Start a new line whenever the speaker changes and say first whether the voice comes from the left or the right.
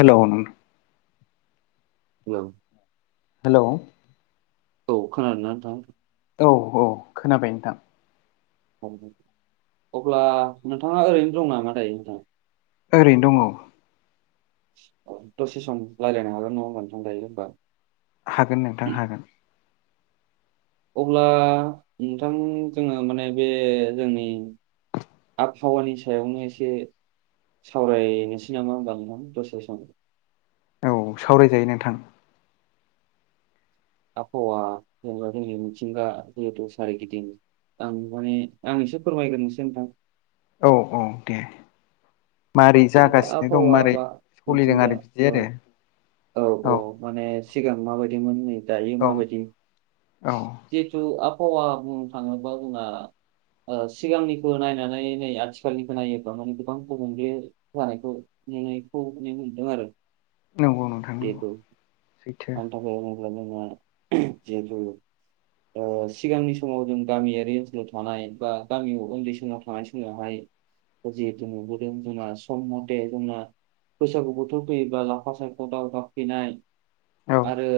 left: हेल' नोंथां
right: औ
left: हेलै
right: औ खोनादों ना नोंथां
left: औ औ खोनाबाय नोंथां
right: अब्ला नोंथाङा ओरैनो दं नामा दायो नोंथां।
left: ओरैनो दङ
right: दसे सम रायलायनो हागोन नङा होनबा नोंथां दायो होनबा
left: हागोन नोंथां हागोन।
right: अब्ला नोंथां जोङो माने बे जोंनि आबहावानि सायावनो एसे सावरायनोसै नामा होमबा नोंथां दसे सम
left: औ सावरायजायो नोंथां
right: आबहावा जेनेबा जोंनि मिथिंगा जेहेतु सारि गिदिं आं माने आं एसे फोरमायग्रोनोसै नोंथां।
left: औ औ दे मारै
right: जेनेबा
left: जागासिनो दं
right: आबहावा
left: माबारै
right: बा
left: सलिदों
right: मिथिंगा
left: आरो बिदि
right: औ
left: आरो
right: औ औ माने सिगां माबायदिमोन दायो
left: औ
right: माबायदि
left: औ
right: जिहेथु आबहावा बुंनो थाङोबा जोंना ओ सिगांनिखौ नायनानै नै आथिखालनिखौ नायोब्ला माने गोबां गुबुंले जानायखौ नुनायखौ नुनो मोनदों आरो
left: नंगौ नोंथां नंगौ
right: जेहेतु
left: सैथो
right: हान्था [unintelligible] जोंहा जिहेतु ओ सिगांनि समाव जों गामियारि ओनसोलाव थानाय बा गामियाव उन्दै समाव थानाय समावहाय जिहेतु नुबोदों जोंना सम मते जोंना बैसागु बोथोर फैयोबा लाफा सायख' ख' दाव गाबफैनाय
left: औ
right: आरो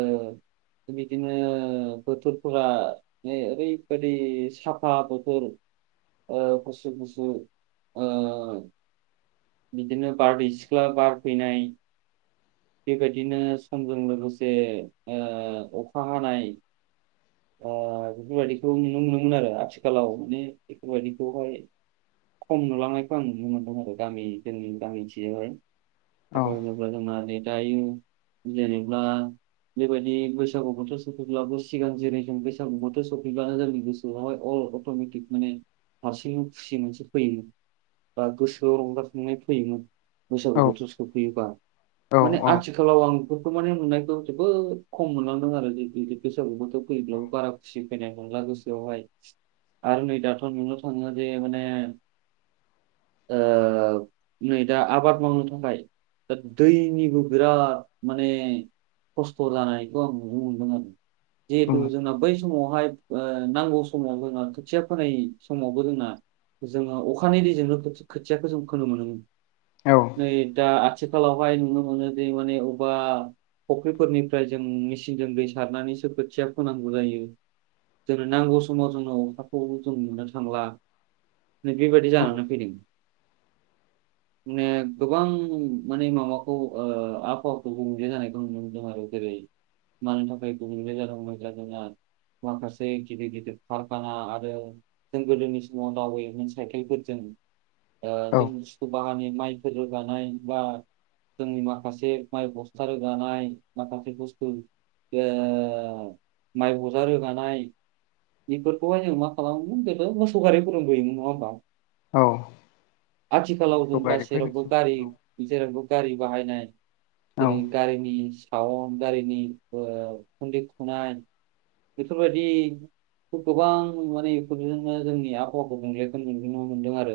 right: बिदिनो बोथोरफोरा माने ओरैबायादि साफा बथोर। ओ गुस गुसु ओ बिदिनो बारदै सिख्ला बार फैनाय बेबायदिनो समजों लोगोसे ओ अखा हानाय ओ बेफोरबायदिखौ नुनो मोनोमोन आरो आथिखालाव माने बेफोरबायदिखौहाय खम नुलांनायखौ आं नुनो मोनदों आरो गामि जोंनि गामिथिजोंहाय
left: औ
right: [unintelligible] जोंना जे दायो जेनेब्ला बेबायदि बैसागु बोथोर सफैब्लाबो सिगां जेरै जों बेैसागु बोथोर सफैब्ला जोंनि गोसोआवहाय अल अट'मेटिक माने हारसिंनो खुसि मोनसे फैयोमोन बा गोसोआव रंजाखांनाय फैयोमोन बैसागु
left: औ
right: बोथोर सफैयोबा
left: औ
right: माने
left: औ
right: आथिखालाव आं फोरखौ माने नुनायखौ जोबोद खम मोनलांदों आरो जे बि बैसागु बोथोर फैब्लाबो बारा खुसि फैनाय नुला गोसोआवहाय आरो नै दाथ' नुनो थाङो जे माने नै दा आबाद मावनो थाखाय दा दैनिबो बिराद माने खस्थ' जानायखौ आं नुनो मोनदों आरो जिहेथु
left: उम
right: जोंना बै समावहाय ओ नांगौ समावबो जोंना खोथिया फोनाय समावबो जोंना जोङो अखानि दैजोंनो खोथिक् खोथियाखो जों फोनो मोनोमोन
left: औ
right: नै दा आथिखालावहाय नुनो मोनोदि माने अबबा फुख्रिफोरनिफ्राय जों मेचनजों दै सारनानैसो खोथ खोथिया फोनांगौ जायो जोंनो नांगौ समाव जोंङो अखाखौबो जों नुनो थांला नै बेबायादि जानानै फैदों माने गोबां माने माबाखौ आबहावाखौ गुबजे जानायखौ नुनो मोनदों आरो जेरै मानो थाखाय गुबुंले जादोंं मैला जोंना माखासे गिदिर गिदिर कारखाना आरो जों गोदोनि समाव दावबायोमोन साइकेलफोरजों दा
left: औ
right: जों बांङानो माइफोर रोगानाय बा जोंनि माखासे माइ बस्था रोगानाय माखासे बुस्थु ओ माइ बजा रोगानाय निफोरखौहाय जों मा खालामोमोन बेबो मोसौ गारि फोरबो नुयोमोन नङा होमबा
left: औ
right: आथिखालाव
left: मोसौ
right: जों गासैरावबो
left: गारिफोरजोंसो
right: गारि जेरावबो गारि बाहायनाय
left: औ
right: जेरै गारिनि साउन्ड गारिनि ओ खुन्दै खुनाय बेफोरबायदि गोबां माने इफोरजोंनो जोंनि आबहावाखौ गुबुंलेखो नुनो मोनदों आरो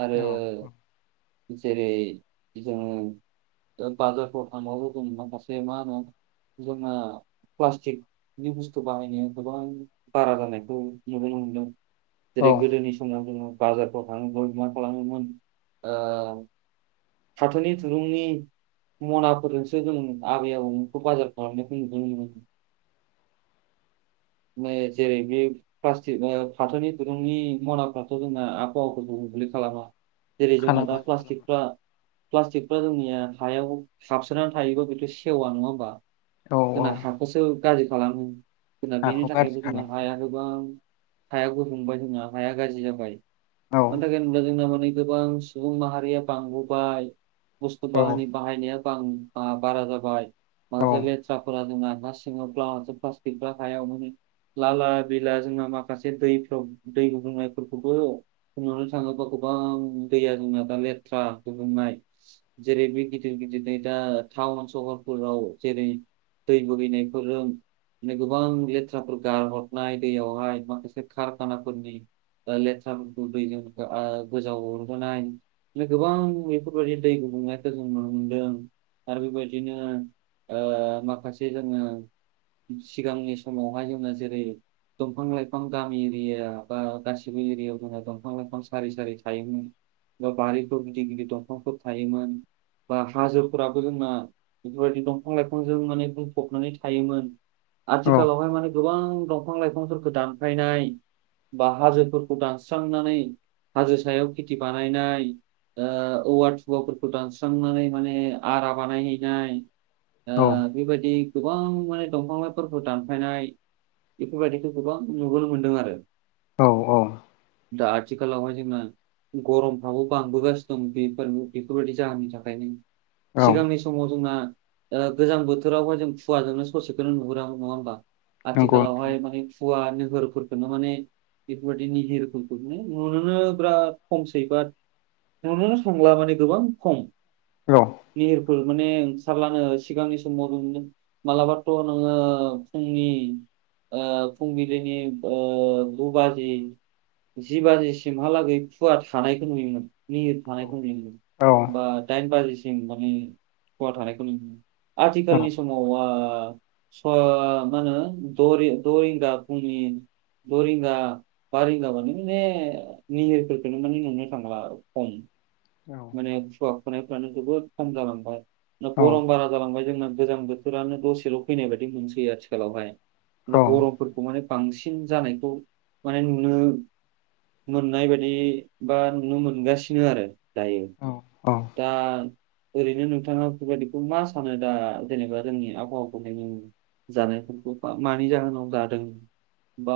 right: आरो
left: औ
right: जेरै जोङो ओ बाजारफोर थांबा लोगो मोन्नाय माखासे मा होनो जोंना प्लास्टिकनि बुस्थु बाहायनाया गोबां बारा जानायखौ नुनो मोनदों
left: औ
right: जेरै गोदोनि समाव जोङो बाजारफ्राव थाङोमोन मा खालामोमोन ओ साथोनि थुरूंनि मनाफोरजोंसो जों आबै आबौमोनखौ बाजार खालामनायखौ नुबोदोंमोन। ने जेरै बि प्लास्टिक ओ फाथोनि दिरुंनि मनाफ्राथ' जोंना आबहावाखौ गुबुंले खालामा। जेरै जोंना दा
left: खालामा खालामा
right: प्लास्टिकफ्रा प्लास्टिकफ्रा जोंनिया हायाव हाबसोना थायोबा बेथ' सेवा नङा होमबा
left: औ औ
right: जोंना हाखौसो गाज्रि खालामो जोंना बेनि
left: हाखौ गाज्रि
right: थाखायबो जोंहा
left: खालामो
right: हाया गोबां हाया गुबुंबाय जोंना हाया गाज्रि जाबाय।
left: औ
right: मानो थाखाय होनोब्ला जोंना हनै गोबां सुबुं माहारिया बांबोबाय। बस्थु बाहानि बाहायनाया बां बारा जाबाय।
left: औ
right: माखासे लेथ्राफोरा जोंङा हा सिङाव [unintelligible] प्लास्टिकफ्रा हायावनो लाला बिला जोंना माखासे दैफ्राव दै गुबुंनायफोरखौबो बुंनो थाङोबा गोबां दैया जोंना दा लेथ्रा गुबुंनाय जेरै बे गिदिर-गिदिर नै दा टाउन सहरफोराव जेरै दै बुगैनायफोरो नै गोबां लेथ जाबोर गारहरनाय दैयावहाय माखासे कारखानाफोरनि जा लेथ्राफोरखौ दैजों गोजाव हरहोनाय नो गोबां बेफोरबायदि दै गुंनायखौ जों नुनो मोनदों। आरो बेबायदिनो ओ माखासे जोङो सिगांनि समावहाय जोंङो जेरै दंफां लाइफां गामि एरियाबा गासिबो एरियाव जोंहा दंफां लाइफां सारि-सारि थायोमोन। बा बारिफोर गिदिर-गिदिर दंफांफोर थायोमोन बा हाजोफोराबो जोंना बेफोरबायदि दंफां लाइफांजों माने बुंफबनानै थायोमोन।
left: औ
right: आथिखालावहाय माने गोबां दंफां लाइफांफोरखौ दानफायनाय बा हाजोफोरखौ दानस्रांनानै हाजो सायाव खेथि बानायनाय ओ औवा थुवाफोरखौ दानस्रांनानै माने आरा बानायहैनाय। ओ बेबायदि गोबां माने दंफांला फोरखौ दान फायनाय बेफोरबायदिखौ गोबां नुुबोनो मोनदों आरो।
left: औ-औ
right: दा आथिखालावहाय जोङो गरमफ्राबो बांबोगासिनो दं बेफोर-बेफोरबायदि जाहोननि थाखायनो।
left: औ
right: सिगांनि समाव जोंना ओ गोजां बोथोरावहाय जों खुवाजोंनो ससेखौनो नुहुरामोन नङा होमबा?
left: नंगौ नोंथां
right: आथिखालावहाय
left: नंगौ
right: माने खुवा निहोरफोरखौनो माने बेफोरबायदि निहिर फोरखोमखौनो नुुनोनो बिराद खमसै बाद नुनोनो थांला माने गोबां खम।
left: हेल'
right: निहिरफोर माने ओंखारलानो सिगांनि समाव मोनदों मालाबाथ' नोङो फुंनि ओ फुंबिलिनि ओ गु बाजि जि बाजिसिमहालागै खुवा थानायखौ नुयोमोन निहिर थानायखौ नुयो
left: औ
right: बा दाइन बाजिसिम माने खुवा थानायखौ नुयोमोन।
left: औ
right: आथिखालनि समावहा स मानो द दरिंगा फुंनि द रिंगा बा रिंगाबानो माने निहिरफोरखौनो नों नुनो थांला आरो खम।
left: [inaudible]
right: माने खुवा खुनायफ्रानो जोबोद खम जालांबाय
left: औ
right: गरम बारा जालांबाय जोंना गोजां बोथोरन फोरानो दसेल' फैनाय बायदि मोनसै आथिखालावहाय गरमफोरखौ माने बांसिन जानायखौ माने नुनो मोननाय बायदि बा नुनो मोनगासिनो आरो दायो।
left: औ
right: दा ओरैनो नोंथाङा [unintelligible] मा सानो दा जेनेबा जोंनि आबहावाखौ [unintelligible] जानायफोरखौ बा मानि जाहोनाव जादों बा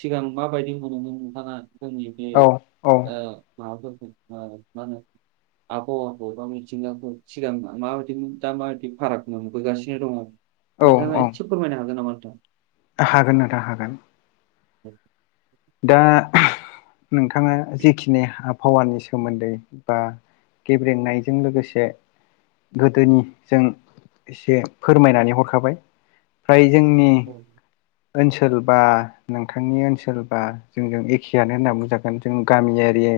right: सिगां माबायदि मोनोमोन नों नोंथाङा जोंनि बे
left: औ
right: ओ माबाफोरखौ ओ मा होनो? आबहावाखौ बा मिथिंगाखौ सिगां माबायदि दा माबायदि फाराग नुबोगासिनो दङ नोंथांआ इसे फोरमायनो हागोन नामा मोनथां?
left: हागोन नोंथां हागोन।
right: औ
left: दा नोंथाङा जिखिनि हाब भावारानि सोमोन्दै बा गेब्रेंनायजों लोगोसे गोदोनि जों एसे फोरमायनानै हरखाबाय फ्राय जोंनि
right: औ
left: ओनसोल बा नोंथांनि ओनसोल बा जोंजों एखेयानो होनना बुंजागोन जों गामियारि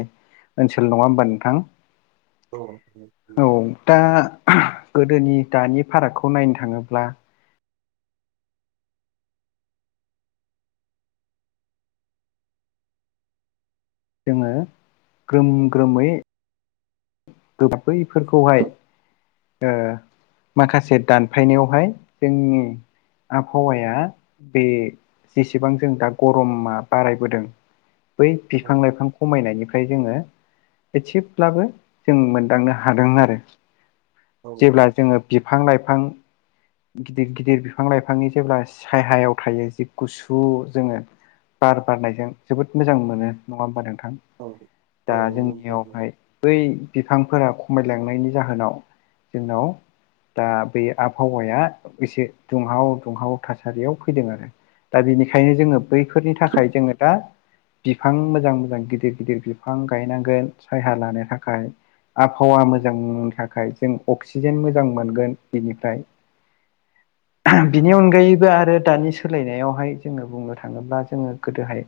left: ओनसोल नङा होमबा नोंथां?
right: औ
left: औ दा गोदोनि दानि फारागखौ नायनो थाङोब्ला जोङो ग्रोम ग्रोमै बैफोरखौहाय ओ माखासे दानफायनायावहाय जोंनि आबहावाया बे जेसेबां जों दा गरमा बारायबोदों बै
right: औ
left: बिफां लाइफां खमायनायनिफ्राय जोङो एसेब्लाबो जों मोनदांनो हादों आरो जेब्ला जोङो बिफां लाइफां गिदिर गिदिर बिफां लाइफांनि जेब्ला सायहायाव थायो जि गुसु जोङो बार बारनायजों जोबोद मोजां मोनो नङा होमबा नोंथां।
right: औ
left: दा
right: औ
left: जोंनियावहाय बै बिफांफोरा खमायलांनायनि जाहोनाव जोंनाव दा बे आबहावाया एसे दुंहाव दुंहाव थासारियाव फैदों आरो। दा बिनिखायनो जोङो बैफोरनि थाखाय जोङो दा बिफां मोजां मोजां गिदिर गिदिर बिफां गायनांगोन सायहा लानो थाखाय। आबहावा
right: औ
left: मोजांनो थाखाय जों अक्सिजेन मोजां मोनगोन बेनिफ्राय। बिनि अनगायैबो आरो दानि सोलायनायावहाय जोङो बुंनो थाङो। ङोब्ला जोङो गोदोहाय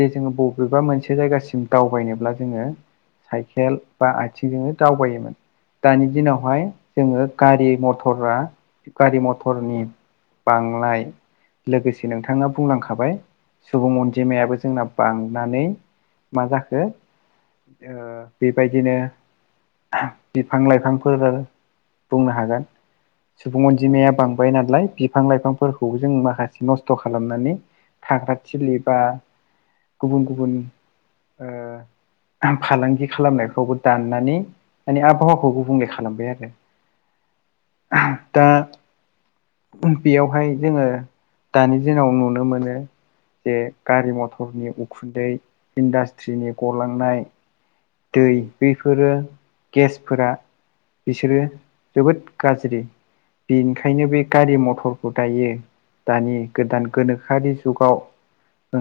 left: जे जोङो बबेबा मोनसे जायगासिम दावबायनोब्ला जोङो साइकेल बा आइथिंजोंनो दावबायोमोन। दानि दिनावहाय जोङो गारि मथरा गारि मथरनि बांनाय लोगोसे नोंथाङा बुंलांखाबाय सुबुं अनजिमायाबो जोंना बांनानै मा जाखो? जोओ बेबायदिनो बिफां लाइफांफोर बुंनो हागोन सुबुं
right: औ
left: अनजिमाया बां बाय नालाय बिफां लाइफांफोरखौबो जों माखासे नस्थ' खालामनानै थाग्रा थिलि बा गुबुन गुबुन ओ फालांगि खालामनायफ्रावबो दाननानै माने आबहावाखौ गुबुंले खालामबाय आरो। दा बेयावहाय जोङो दानि दिनाव नुनो मोनो जे गारि मथरनि उखुन्दै इन्डास्ट्रिनि गलांनाय। दै
right: नंगौ
left: बेफोरो गेसफोरा बिसोरो जोबोद गाज्रि। बेनिखायनो बे गारि मथरखौ दायो दानि गोदान गोनोखोआरि जुगाव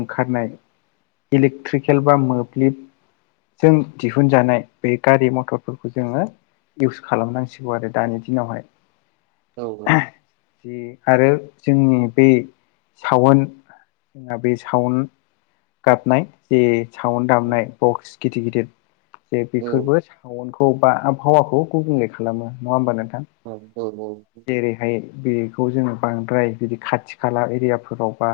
left: ओंखारनाय इलेकट्रिकेल बा मोब्लिब जों दिहुनजानाय बे गारि मथरफोरखौ जोङो इउस खालामनांसिगौ आरो दानि दिनावहाय।
right: औ औ
left: जि आरो जोंनि बे सावन जोंहा बे सावन गाबनाय जे साउन दामनाय
right: नंगौ
left: बक्स गिदिर गिदिर जे
right: औ
left: बेफोरबो [unintelligible] खौ बा आबहावाखौ गुबुंले खालामो नंङा होमबा नोंथां?
right: औ औ
left: जेरैहाय बेखौ जोंङो बांद्राय बिदि खाथि खाला एरियाफोरावबा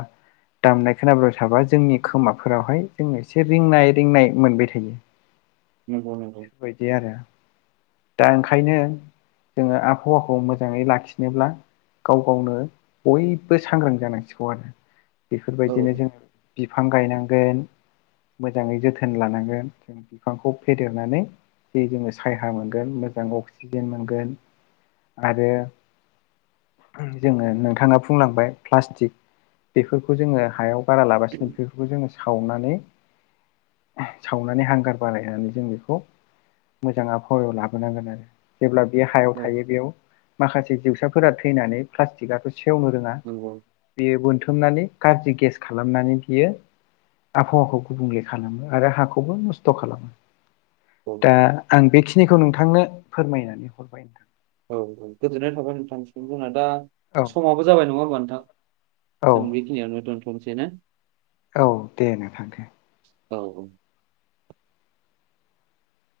left: दामनाय खोनाबाय थाबा जोंनि खोमाफोरावहाय जों एसे रिंनाय रिंनाय मोनबाय थायो।
right: नंगौ नंगौ
left: बेबायदि आरो दा ओंखायनो जोङो आबहावाखौ मोजांङै लाखिनोब्ला? गाव गावनो बयबो सांग्रां जानांसिगौ आरो।
right: औ
left: बेफोरबायदिनो जों बिफां गायनांगोन मोजांङै जोथोन लानांगोन। जों बिफांखौ फेदेरनानै जे जोंङो सायहा मोनगोन मोजां अक्सिजेन मोनगोन आरो जोङो नोंथांङा बुंलांबाय प्लास्टिक बेफोरखौ जोंङो हायाव बारा लागासिनो बेफोरखौ जोंङो सावनानै सावनानै हांगार बारायनानै जों बेखौ मोजां आबहावायाव लाबोनांगोन आरो। जेब्ला बे हायाव थायो बेयाव माखासे जिउसाफोरा थैनानै प्लास्टिकआथ' सेवनो रोंङा बेयो बोनथुमनानै गाज्रि गेस खालामनानै बियो आबहावाखौ गुबुंले खालामो आरो हाखौबो नस्थ' खालामो
right: औ
left: दा आं बेखिनिखौ नोंथांनो फोरमायनानै हरबाय।
right: औ औ गोजोननाय थाबाय नोंथांनिसिम जोंना दा
left: औ
right: समाबो जाबाय नंङा होमबा नोंथां?
left: औ
right: जों बेखिनिआवनो दोनथ'नोसैना?
left: औ दे नोंथां दे
right: औ औ